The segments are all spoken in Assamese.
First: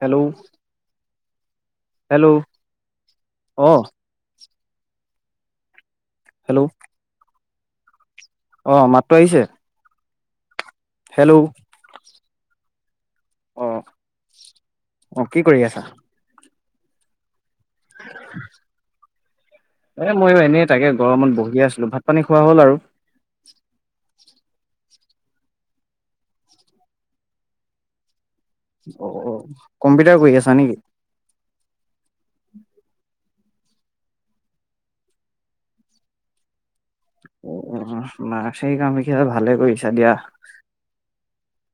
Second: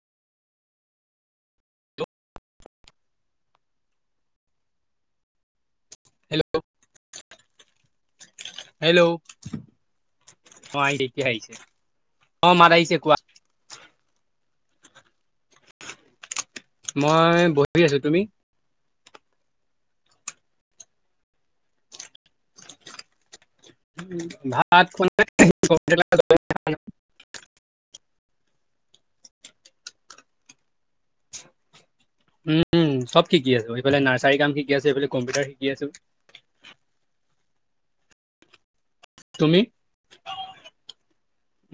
হেল্ল' হেল্ল' অহ। হেল্ল' অ, হেল্ল' মাতটো আহিছে? অ, আহ এতিয়া হেল্ল' আহিছে। তোমাৰ মাত আহিছে। কোৱা অহ, অহ কি কৰি আছা? মই বহি আছো। তুমি? এ ময়ো এনেই তাকে গৰমত বহি আছিলো, ভাত পানী খোৱা হ'ল আৰু। ভাত খ [unintelligible] অ-অ, কম্পিউটাৰ কৰি আছা নেকি? উম চব শিকি আছো। এইফালে নাৰ্চাৰী কাম শিকি আছো, এইফালে কম্পিউটাৰ শিকি আছো। ন সেই কামি ভালে তুমি কৰিছা দিয়া।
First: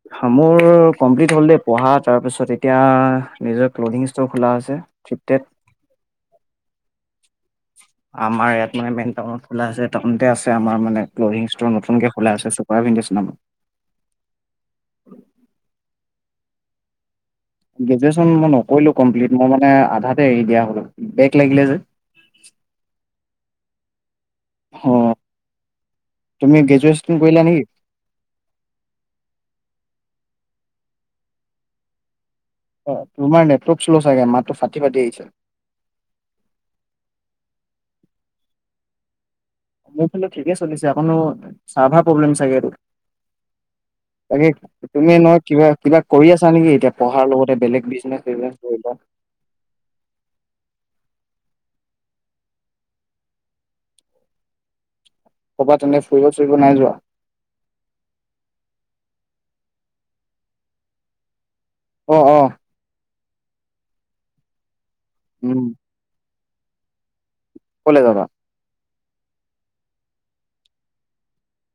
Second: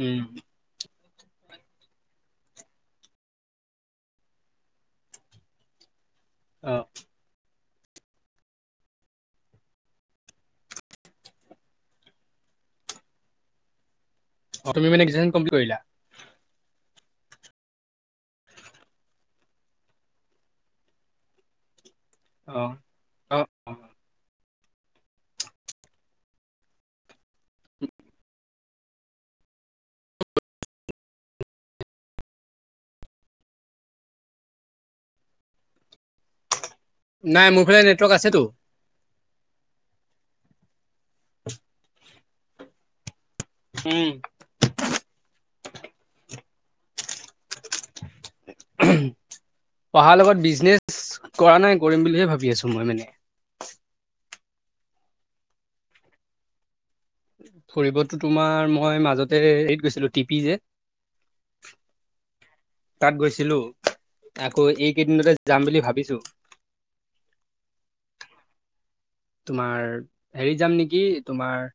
উম মোৰ কমপ্লিট হ'ল দেই পঢ়া তাৰপিছত এতিয়া নিজৰ ক্লথিং ষ্ট'ৰ খোলা আছে। [unintelligible] [unintelligible] অ। [unintelligible] আমাৰ ইয়াত মান মেইন টাউনত খোলা আছে টাউনতে আছে আমাৰ মানে ক্লথিং স্তৰ নতুনকে খোলা আছে [unintelligible] নাম। অ তুমি গ্ৰেজুৱেচন কম্পিলিট কৰিলা? গ্ৰেজুৱেচন মই নকৰিলো কমপ্লিট মই মানে আধাতে এৰি দিয়া হলো বেগ লাগিলে যে। অ অ অ। অ তুমি গ্ৰেজুৱেচন কৰিলা নেকি? অ তোমাৰ নেটক চ্ল' চাগে মাতটো ফাটি ফাটি আহিছে। নাই মোৰ ফালে নেটৱৰ্ক আছেতো। খাল ঠিকে চলিছে আকো চাৰভাৰ প্ৰব্লেম চাগে এইটো। উম তাকে তুমি নহয় কিবা কিবা কৰি আছা নেকি এতিয়া পঢ়াৰ লগতে বেলেগ বিজনেচ চিজনেচ ধৰি লোৱা? পঢ়াৰ লগত বিজনেচ। কৰা নাই কৰিম বুলিহে ভাবি আছো মই মানে। ক'বাত তেনেকে ফুৰিব চোৰিব নাই যোৱা? ফুৰিবতো তোমাৰ মই মাজতে এৰিত গৈছিলো টিপি যে। অ অ। তাত গৈছিলো আকৌ এইকেইদিনতে যাম উম, বুলি ভাবিছো। কলে যাবা? তোমাৰ হেৰিত যাম নেকি তোমাৰ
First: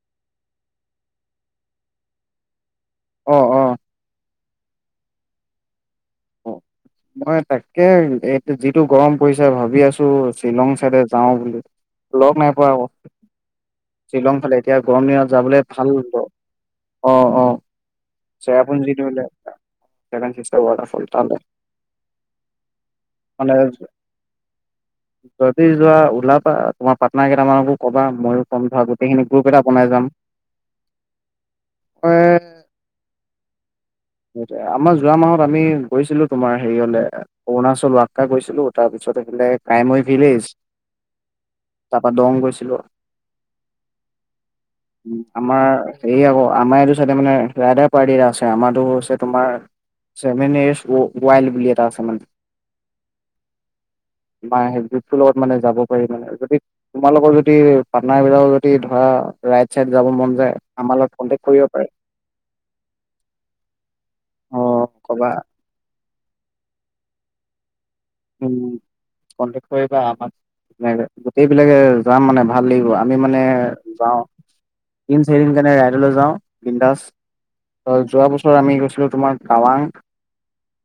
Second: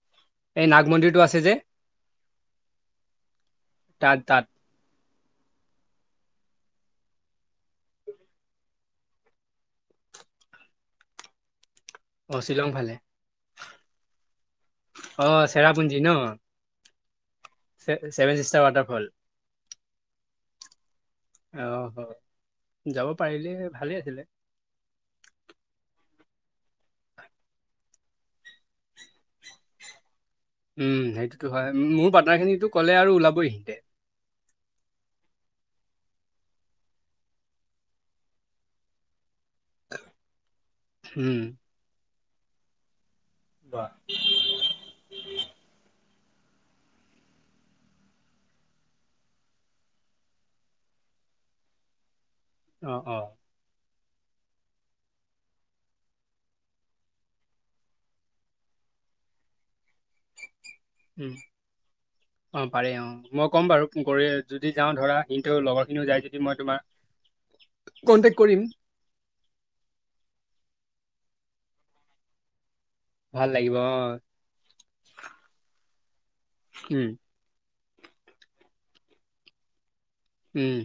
এই নাগ মন্দিৰটো আছে যে। আহ আহ। তাত তাত অ। মই তাকে এ যিটো গৰম পৰিছে ভাবি আছো শ্বিলং চাইডে যাও বুলি। লক অ নাই শ্বিলং পোৱা আক, ফালে শ্বিলং ফালে। এতিয়া গৰম অ দিনত যাবলে ভাল চেৰাপুঞ্জী ন লাগ অ অ। Seven sister waterfall চেৰাপুঞ্জীটো [inaudible] Seven Sister waterfall. তালে অঁহ হ। যাব পাৰিলে মানে ভালে আছিলে যদি যোৱা ওলাবা। তোমাৰ পাৰ্টনাৰ কেইটামানকো কবা মই ও ক'ম ধৰা গোটেইখিনি গ্ৰুপ এটা বনাই যাম। উম সেইটোতো হয় এ মোৰ পাৰ্টনাৰ খিনিতো ক'লে আৰু ওলাবই সিহঁতে। আমাৰ যোৱা মাহত আমি গৈছিলো তোমাৰ সেৰি অ'লে অৰুণাচল ৱাক্কা গৈছিলো। তাৰপিছত এইফালে- কাইমই ভিলেজ উম তাৰ পৰা দং গৈছিলো। অ উম আমাৰ- এই আকৌ আমাৰ এইটো চাইটে মানে ৰাইডাৰ পাৰ্টি এটা আছে। আমাৰতো- তোমাৰ ছেভেন য়েৰ্চ ৱাইল বুলি এটা আছে মানে। অঁ অঁ। [unintelligible] বা সেই গ্ৰুপটো লগত মানে যাব পাৰি মানে। যদি তোমালোকৰ যদি পাটনাৰবিলাক যদি ধৰা- ৰাইট চাইত যাব মন যায়। আমাৰ লগত উমঁ কন্টেক্ট কৰিব পাৰে। অঁ পাৰে অ মই কম বাৰু। কৰি অ যদি যাওঁ ধৰা ক'বা সেন্তু লগৰ খিনিও যাই যদি মই তোমাৰ- কন্টেক্ট কৰিম উমঁ কণ্ট্ৰেক কৰিবা আমাক। গোটেই বিলাকে যাম মানে ভাল লাগিব। আমি মানে ভাল লাগিব অ যাওঁ তিন চাৰি দিন কাৰণে ৰাইদলৈ যাওঁ উম বিন্দাস। ত যোৱা বছৰ আমি গৈছিলো তোমাৰ টাৱাং। উম।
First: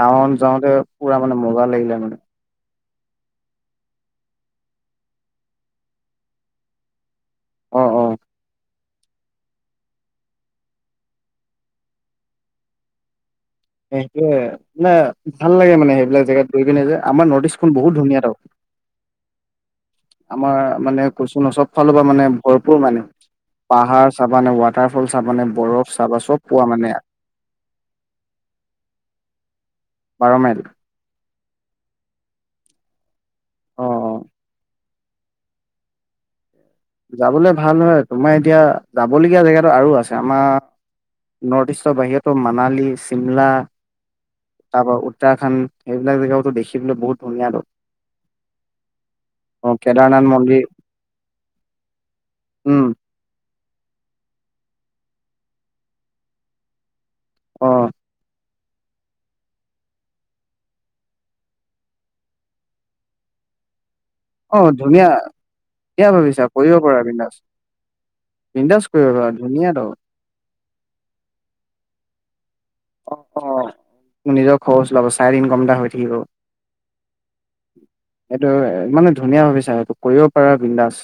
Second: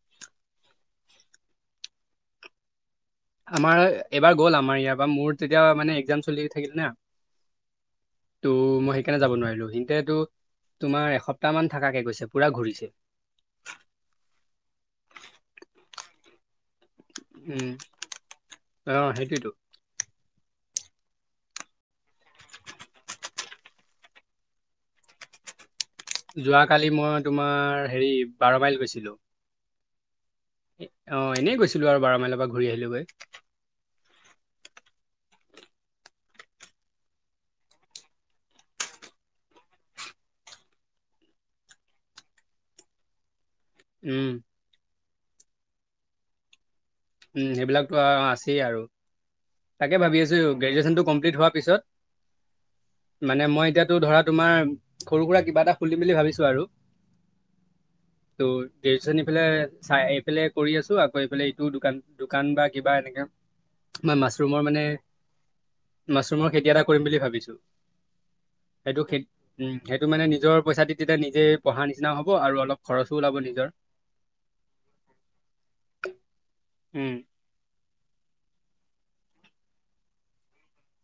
টাউন যাওঁতে পুৰা মানে মজা লাগিলে মানে। আমাৰ এইবাৰ গ'ল আমাৰ ইয়াৰ পৰা মোৰ তেতিয়া মানে এক্সাম চলি থাকিল না। অ অ তো মই- সেইকাৰণে যাব নোৱাৰিলো। সিহঁতেতো তোমাৰ এসপ্তাহ মান থকাকে গৈছে পুৰা ঘূৰিছে। সেইটোৱে মানে ভাল লাগে মানে সেইবিলাক জেগাত গৈ কিনে যে। আমাৰ নৰ্থ উম ইষ্টখন বহুত ধুনীয়াতো। অ সেইটোৱেতো আমাৰ মানে কৈচু ন চব ফালৰ পৰা মানে ভৰপূৰ মানে। পাহাৰ চাবানে, ৱাটাৰফল চাবানে, বৰফ- চাবা চব পোৱা মানে যোৱাকালি মই তোমাৰ সেৰি বাৰ মাইল গৈছিলো। বাৰ মাইল অঁ এনেই গৈছিলো আৰু বাৰ মাইলৰ পৰা ঘূৰি আহিলো গৈ। অ অ যাবলে ভাল হয় তোমাৰ এতিয়া যাবলগীয়া জেগাতো আৰু আছে আমাৰ- নৰ্থ ইষ্টৰ বাহিৰতো মানালী, চিমলা- উমঁ। [unintelligible] এইবিলাক জেগওতো দেখি- উমঁ সেইবিলাকতো আছেই আৰু। অ তাকে ভাবি কেদাৰনাথ আছো মন্দিৰ গ্ৰেজুৱেশচনতটো কমপ্লিট হোৱা- উম পিছত মানে মই- এতিয়াতো ধৰা তোমাৰ সৰু সুৰা কিবা এটা খুলিম বুলি ভাবিছো আৰু। অঁ। ত' গ্ৰেজন এইফালে চাই এইফালে কৰি আছো আকৌ এইফালে এইটো দোকান- দোকান বা কিবা এনেকা। মই অ মাছৰুমৰ মানে ধুনীয়া ধুনীয়া ভাবিছা মাছৰুমৰ খেতি কৰিব এটা পাৰা কৰিম বুলি বিন্দাছ ভাবিছোঁ। বিন্দাছ সেইটো কৰিব পাৰা ধুনীয়া উম ত সেইটো মানে নিজৰ পইচা দি তেতিয়া নিজে পঢ়া নিচিনাও হ'ব আৰু অলপ- খৰচো ওলাব অঁ অঁ নিজৰ নিজৰ খৰচ উলাব চাইট ইনকম এটা হৈ থাকিব। উমঁ। এইটো মানে ধুনীয়া ভাবিছা সেইটো কৰিব পাৰা বিন্দাজ।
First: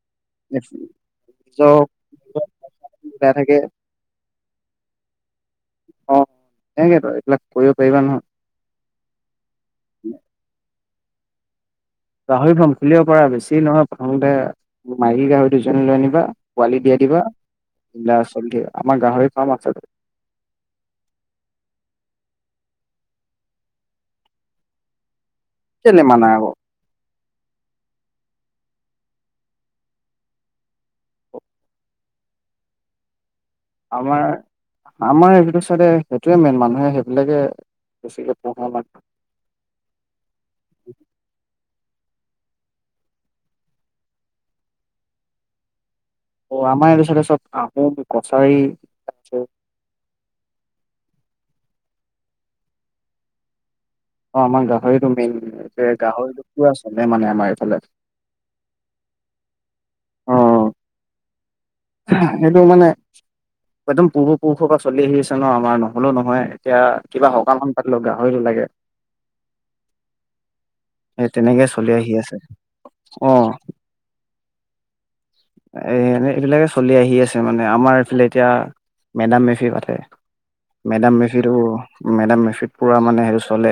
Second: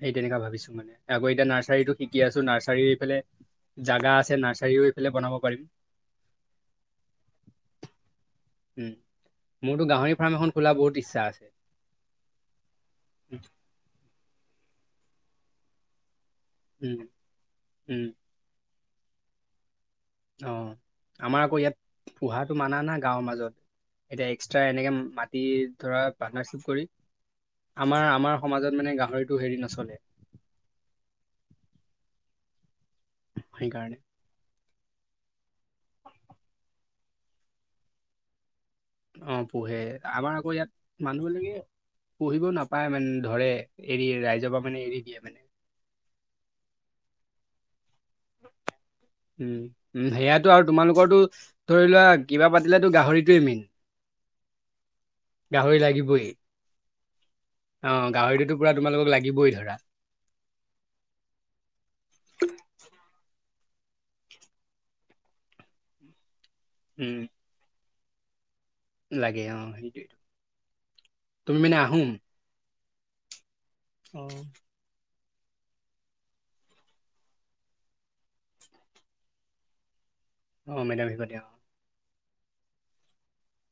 সেই তেনেকা ভাবিছো মানে। আকৌ এতিয়া নিজৰ নাৰ্চাৰীটো শিকি আছো নাৰ্চাৰী এইফালে- বেয়া থাকে জাগা আছে নাৰ্চাৰীও এইফালে বনাব পাৰিম। অঁ সেকেতো এইবিলাক কৰিব পাৰিবা উম মোৰতো গাহৰি নহয়। ফাৰ্ম এখন খোলা বহুত ইচ্ছা আছে। গাহৰি ফাৰ্ম খুলিব পৰাৰ বেছি নহয় প্ৰথমতে মাইকী গাহৰি দুজনী লৈ আনিবা। পোৱালি দি উম দিবা উম [unintelligible] আমাৰ গাহৰি ফাৰ্ম আছে। অ আমাৰ আকৌ ইয়াত পোহাটো মানা নাই গাঁৱৰ মাজত। এতিয়া এক্সট্ৰা এনেকে মাত ধৰা কেলে মানা আকৌ পাটৰ্ণাশ্বিপ কৰি আমাৰ আমাৰ সমাজত মানে গা ভৰিটো হেৰি নচলে। সেইকাৰণে আমাৰ আমাৰ এপিনে ছাইডে সেইটোয়ে মেইন মানুহে সেইবিলাকে বেছিকে পোহে মানে অ পোহে আমাৰ আকৌ ইয়াত মানুহবিলকে পোহিব নাপায় মানে ধৰে এৰি ৰাইজৰ পৰা মানে এৰি দিয়ে মানে। অ আমাৰ এইটো ছাইডে চব আহোম কছাৰী আছে। উম উম সেয়াইটো আৰু তোমালোকৰ তো ধৰি লোৱা কিবা পাতিলেটো গাহৰিটোৱে মেইন। অ আমাৰ গাহৰিটো মেইন গাহৰি লাগিবই গাহৰিটো পোৰা চলে মানে আমাৰ এইফালে। অ গাহৰিটোতো পুৰা তোমালোকক লাগিবই ধৰা। অ' সেইটো মানে একদম পূৰ্বপুৰুষৰ পৰা চলি আহি আছে ন আমাৰ নহলেও নহয় এতিয়া উম কিবা সকামখন পাটিলেও গাহৰিটো লাগে। লাগে অ সেইটোৱে সে তুমি তেনেকে মানে চলি আহোম আহি আছে। অ। অ। এ এ এইবিলাকে চলি আহি আছে মানে আমাৰ এইফালে এতিয়া মেদাম মে ফি পাতে অ মেডাম হিকতে অ মেফিতো মেডাম মেফিত পোৰা মানে হেটো চলে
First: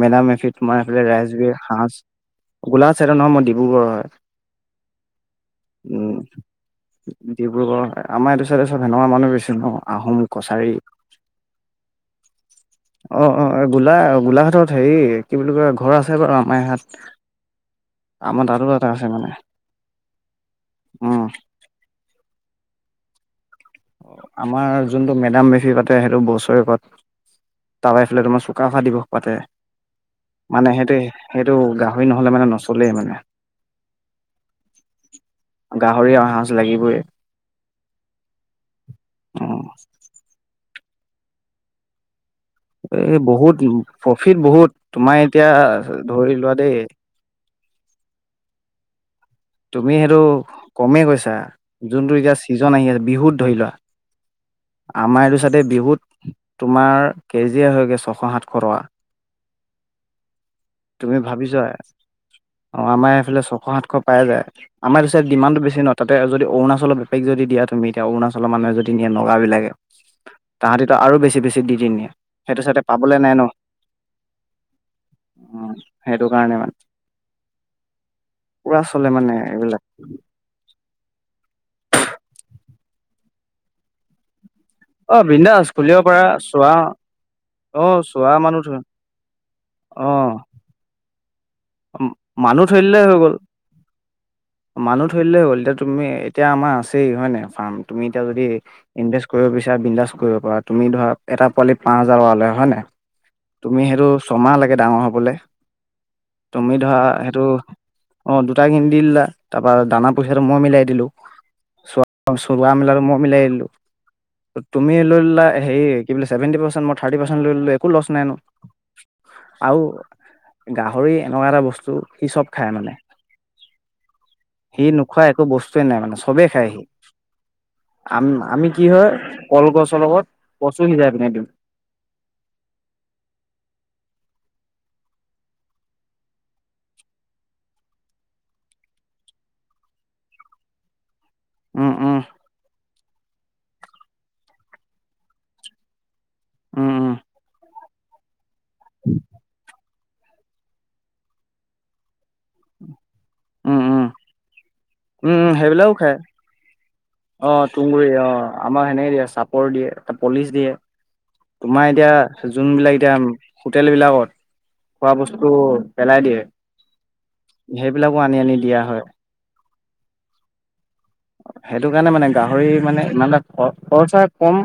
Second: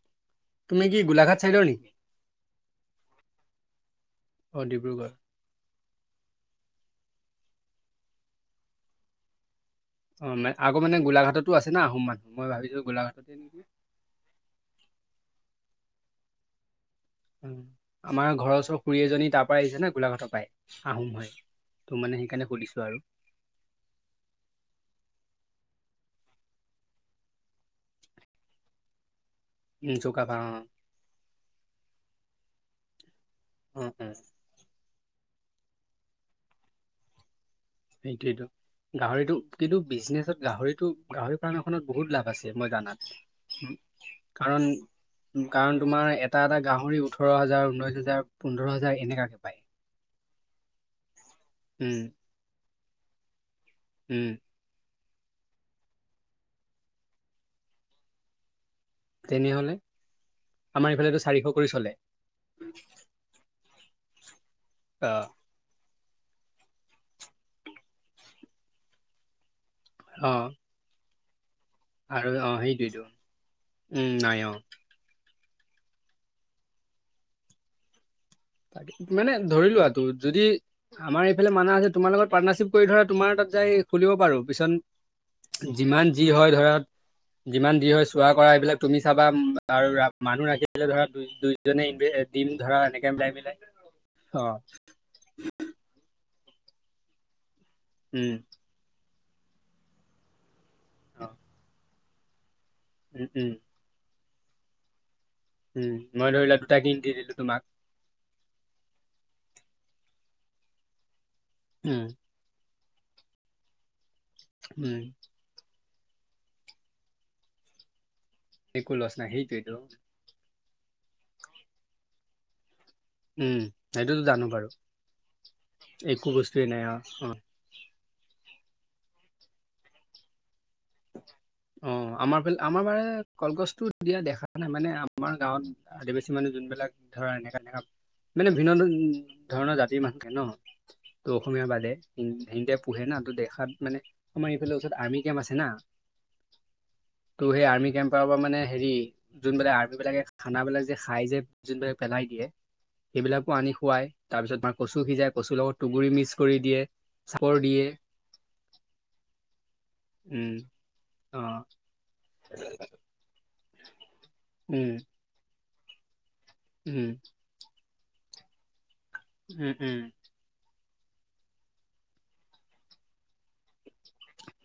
মেডাম মেফ ফিত আমাৰ তুমি কি এইফালে ৰাইচ গোলাঘাট বীয়েৰ চাইডৰ নেকি সাজ গোলাঘাত ছাইডৰ নহয় মই ডিব্ৰুগড়ৰ হয়। অ ডিব্ৰুগড় উম ডিব্ৰুগড় আমাৰ এইটো ছাইডে চব হেনকা মানুহে বেছি ন। আহোম অ মা কছাৰী আকৌ মানে গোলাঘাটতো আছে না আহোম মানুহ মই ভাবিছো অ গোলাঘাটতে অ নেকি গোলা গোলাঘাটত হেৰি কি বুলি কয় ঘৰ আছে বাৰু আমাৰ সিয়াত। আমাৰ ঘৰৰ ওচৰ খুৰী আছে এজনী মানে তাৰ পৰা আহিছে ন গোলাঘাটৰ পাই আহোম উম হয় ত' মানে সেইকাৰণে সুধিছো আৰু। আমাৰ যোনটো মেডাম মেফি পাতে সেইটো বছৰেকত। তাৱাইফালে তোমাৰ চুকাফা দিৱস পাতে। উম চুকাফা অ মানে সেইটো সেইটো গাহৰি নহলে মানে নচলেই মানে। উম উম। গাহৰি আৰু সাঁজ লাগিবই। সেইটোয়েটো গাহৰিটো অ কিন্তু বিজনেচত গাহৰিতো গাহৰি ফাৰ্ম এখনত বহুত লাভ আছে। মই জানাত এই বহুত প্ৰফিট কাৰণ বহুত তোমাৰ উম, এতিয়া কাৰণ তোমাৰ এটা ধৰি লোৱা এটা দেই, গাহৰি ওঠৰ হাজাৰ ঊনৈশ হাজাৰ পোন্ধৰ হাজাৰ এনেকাকে পায় তুমি সেইটো কমেই কৈছা উম যোনটো এতিয়া ছিজন আহি আছে বিহুত ধৰি লোৱা, উম আমাৰ এইটো ছাইডে বিহুত তোমাৰ কেজিয়ে হয়গৈ ছশ সাতশ টকা। তেনেহ'লে আমাৰ তুমি ইফালেতো চাৰিশ ভাবিছা কৰি চলে অ আমাৰ এইফালে ছশ সাতশ পাই যায় আমাৰ এইটো ছাইড আহ ডিমানটো বেছি ন। তাতে যদি অৰুণালৰ বেপাৰীক যদি দিয়া তুমি এতিয়া অৰুণালৰ মানুহে যদি নিয়ে নগাবিলাকে অ তাহাঁতিতো আৰু বেছি বেছি দি দি নিয়ঃ আৰু অ সেইটো ছাইডে সেইটোৱেইটো পাবলে নাই ন। উম নাই অ উম সেইটো কাৰণে মানে। পুৰা তাক চলে মানে ধৰি এইবিলাক লোৱা তো যদি আমাৰ এইফালে মানা আছে তোমাৰ লগত পাৰ্টনাৰশ্বিপ কৰি ধৰা তোমাৰ তাত যাই খুলিব পাৰোঁ। অ বিন্দাছ খুলিব পাৰা ধৰা চোৱা। যিমান অ যি হয় চোৱা কৰা মানুহ এইবিলাক তুমি চাবা আৰু ৰা অ', মানুহ ৰাখিলে ধৰা দুই দুই জনে দিম মানুহ ধৰা থৈ দিলে এনেকে হৈ গ'ল। মিলাই মিলি মানুহ থৈ দিলেই হৈ গল এতিয়া তুমি এতিয়া আমাৰ আছেই হয় নাই? ফাৰ্ম তুমি এতিয়া উম যদি ইনভেচ্ কৰিব বিচাৰা বিনদাচ্ কৰিব পাৰা তুমি ধৰা অ এটা পোৱালী পাঁচ হাজাৰ টকা লয় হয় নাই। উম উম তুমি সেইটো ছমাহ লাগে ডাঙৰ হবলৈ। উম, মই ধৰি লোৱা দুটা কিন দি দিলো তোমাক। অ, দুটা কিনি দি দিলা তাৰ পৰা দানা পইচাটো মই মিলাই দিলো উম চোৱা চোৱা মেলাটো মই মিলাই দিলো। তুমি উম, লৈ ললা হেৰি কি বুলে চেভেনটি পাৰ্চেণ্ট মই থ্ৰাৰ্টি পাৰ্চেণ্ট লৈ ললে একো লছ নাই ন একো লচ নাই আৰু সেইটোৱেত গাহৰি এনেকুৱা এটা বস্তু সি চব খায় মানে। উম, সেইটোতো জানো বাৰু সি নোখোৱা একো বস্তুৱে নাই মানে, একো চবেই বস্তুৱে খায় সি। নাই অ, অ,। আম আমি কি হয় কলগছৰ লগত কচু সিজাই পিনে দিওঁ। অ, আমাৰ ফালে আমাৰ বাৰে কলগছটো দিয়া দেখা নাই মানে আমাৰ গাঁৱত আদিবাসী মানুহ যোনবিলাক ধৰা এনেকা এনেক মানে ভিন্ন ধৰণৰ জাতিৰ মানুহে ন। ত' অসমীয়াৰ উম উম বাদে পোহে না ত দেখাত মানে আমাৰ ইফালে ওচৰত আৰ্মি কেম্প আছে না। উম উম ত' সেই আৰ্মি কেম্প পৰা মানে হেৰি যোনবিলা আৰ্- ৰ্মী বিলাকে খানাবিলাক যে খাই যে যোন বিলাক পেলাই দিয়ে সেইবিলাকো আনি উম উম উম খুৱাই। তাৰপিছত মাক উম, সেইবিলাকও খাই অ, চাপৰ দিয়ে তুগুৰি অ আমাক সেনেকে দিয়ে চাপৰ দিয়ে। এটা পলিচ উম, দিয়ে। অ', তোমাৰ এতিয়া যোনবিলাক এতিয়া হোটেল বিলাকত উম, খোৱা বস্তু পেলাই দিয়ে। উম। সেইবিলাকো আনি আনি দিয়া হয়। উম, উম। সেইটো কাৰণে মানে গাহৰি মানে ইমান এটা খ খৰচা কম।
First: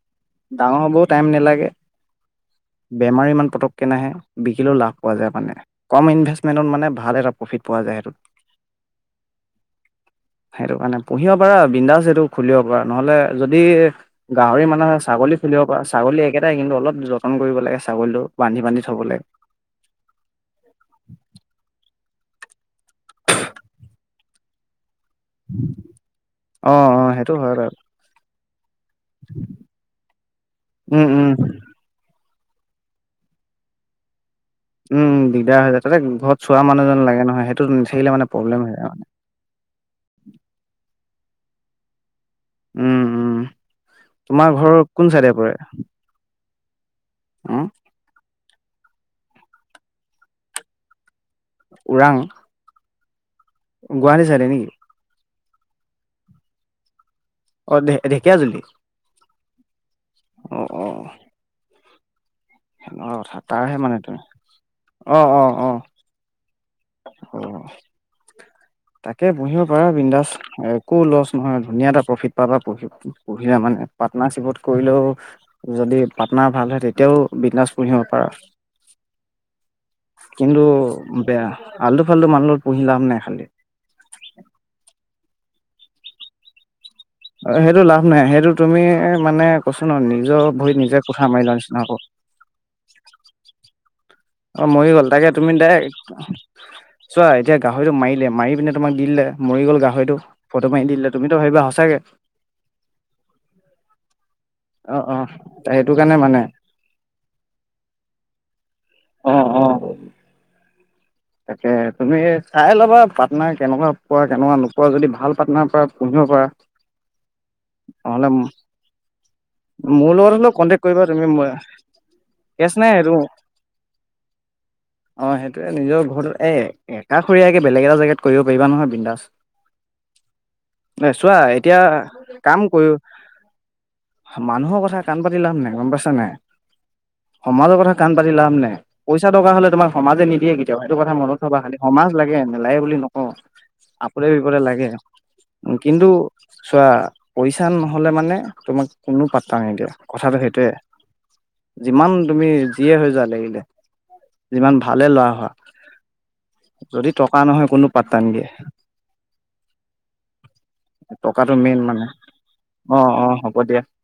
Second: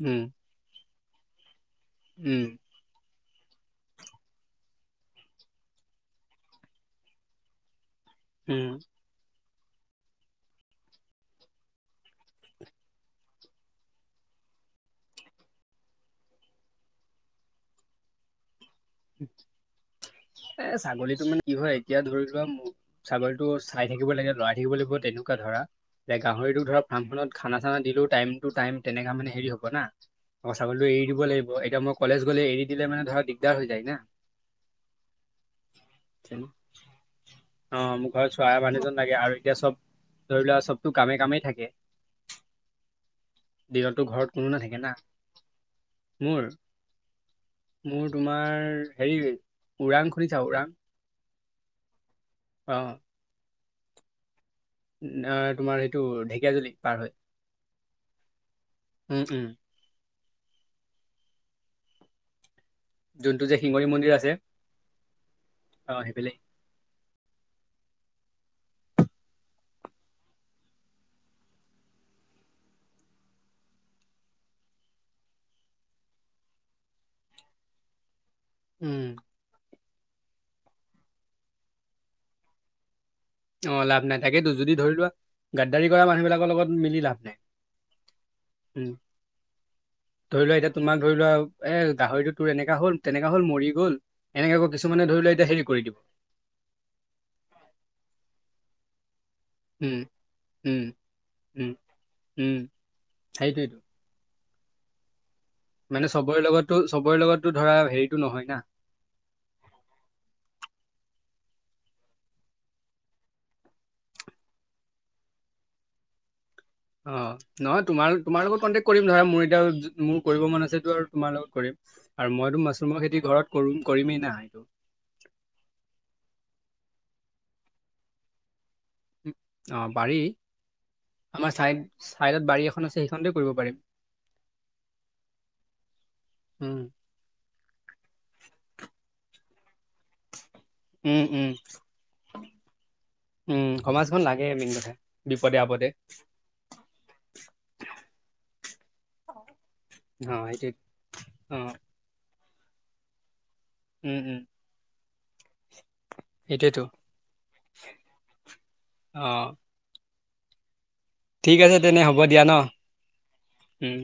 উম, ডাঙৰ হ'বও টাইম নালাগে। উম, বেমাৰ ইমান পতককৈ নাহে বিকিলেও লাভ পোৱা যায় মানে। কম ইনভেষ্টমেণ্টত মানে ভাল এটা প্ৰফিট পোৱা যায় সেইটোত। উম। [inaudible] সেইটো কাৰণে পুহিব পাৰা বিন্দাচ সেইটো খুলিব পাৰা নহলে যদি গাহৰি মানুহে চাব ছাগলী ফুলিব পাৰ ছাগলী একেটাই কিন্তু অলপ যতন কৰিব লাগে ছাগলীটো বান্ধি বান্ধি থ'ব লাগে। এ, ছাগলীটো মানে কি হয় এতিয়া ধৰি ছাগলতটো চাই থাকিব লাগে লৰাই থাকিব লাগে বহুত। তেনেকুৱা ধৰা যে গাহৰিটোক অ ধৰা অ ফাৰ্মখনত সেইটো হয় খানা বাৰু চানা দিলেও টাইম টু টাইম। তেনেকা মানে হেৰি হবা না চাগলতটো এৰি উম দিব উম লাগিব এতিয়া মই কলেজ গ'লে এৰি দিলে মানে ধৰা দিগদাৰ হৈ যায় ন। [inaudible] উম, দিগদাৰ হৈ যায় তাতে ঘৰত চোৱা মানুহজন লাগে নহয় সেইটোত অ', মোৰ নাথাকিলে ঘৰত মানে চোৱা প্ৰব্লেম হৈ যায় মানুহজন মানে। লাগে আৰু এতিয়া চব ধৰি লোৱা চবতটো কামে কামেই থাকে। উম। উম দিনতো ঘৰত কোনো তোমাৰ ঘৰ নাথাকে না কোন চাইডে পৰে মোৰ। উম মোৰ তোমাৰ হেৰি ওৰাং খুুলিছা ওৰাং। ওৰাং। অ। গুৱাহাটী চাইতে নেকি? আহ তোমাৰ সেইটো ঢেকীয়াজুলি পাৰ হয়। অ, ঢেকীয়া জুলি। উম, অ, অ। সেনেকুৱা কথা যোনটো যে তাৰহে শিঙৰি মানে মন্দিৰ ত আছে অ, অ আহ। অ' সেইফালে অ তাকে পুহিব পাৰা বিন্দাস একো লছ নহয় ধুনীয়া এটা প্ৰফিট পাবা প পুহিলে মানে পাৰ্টনাৰশ্বিপত কৰিলেও যদি পাৰ্টনা ভাল হয় তেতিয়াও বিন্দাছ পুহিব পাৰা উম কিন্তু বেয়া আলটো-ফালটো মানুহৰ লগত পুহি লাভ নাই খালি গাদ্দাৰী কৰা মানুহবিলাকৰ লগত মিলি লাভ নাই। অ সেইটো লাভ নাই সেইটো তুমি উম, মানে কৈছ ন নিজৰ ধৰি লোৱা এতিয়া ভৰিত তোমাক নিজে ধৰি কথা মাৰি লোৱা নিচিনা। এ হ'ব গাহৰিটো তোৰ এনেকা হ'ল তেনেকা হ'ল মৰি গ'ল এনেকে অ আকৌ মৰি কিছুমানে গ'ল ধৰি তাকে লোৱা এতিয়া তুমি হেৰি কৰি দাৰেক দিব চোৱা এতিয়া গাহৰিটো মাৰিলে মাৰি পিনে তোমাক দি দিলে মৰি গল উম, গাহৰিটো ফটো উম, মাৰি দিলে তুমিতো ভাবিবা উম, সঁচাকে উম, সেইটোৱেইটো অ-অ মানে চবৰে লগতো চবৰে লগতো ধৰা হেৰিটো নহয় না। অ-অ তাকে তুমি চাই ল'বা পাটনাৰ কেনেকুৱা পোৱা কেনেকুৱা নোপোৱা যদি ভাল পাটনাৰ পোৱা [unintelligible] অ নহয় তোমাৰ-তোমাৰ লগত কণ্টেক্ট কৰিম ধৰা মোৰ এতিয়া মোৰ লগত কৰিব হ'লেও মন কণ্টেক্ট আছেটো কৰিবা আৰু তুমি তোমাৰ লগত কৰিম। আৰু মইতো কেচ নাই মাছৰুমৰ এইটো খেতি ঘৰত কৰো কৰিমেই না। অ সেইটোৱেই নিজৰ ঘৰত এ একাষৰীয়াকে বেলেগ এটা জেগাত কৰিব পাৰিবা নহয়। বিন্দাছ অ পাৰি এ চোৱা আমাৰ এতিয়া চাইদ চাইডত কাম বাৰী কৰি এখন আছে সেইখনতে কৰিব পাৰিম। মানুহৰ কথা কাণ পাতি লাভ নাই গম পাইছা নাই। উম সমাজৰ কথা কাণ পাতি লাভ নে পইচা টকা হলে তোমাৰ সমাজে নিদিয়ে কি তে সেইটো কথা উম মনত উম থবা খালি সমাজ লাগে নেলাগে বুলি নকওঁ উম সমাজখন আপদে-বিপদে মেইন লাগে কথা বিপদে আপদে কিন্তু চোৱা পইচা নহলে মানে তোমাক কোনো পাতা নেদিয়ে অ কথাটো সেইটোৱেই সেইটোৱে অ যিমান তুমি যিয়ে হৈ যোৱা লাগিলে উম উম যিমান ভালে লোৱা সেইটোৱেতো যদি টকা নহয় কোনো পাট্টা নিদিয়ে অ টকাটো ঠিক আছে মেইন তেনে মানে হ'ব দিয়া ন অ-অ হ'ব দিয়া উম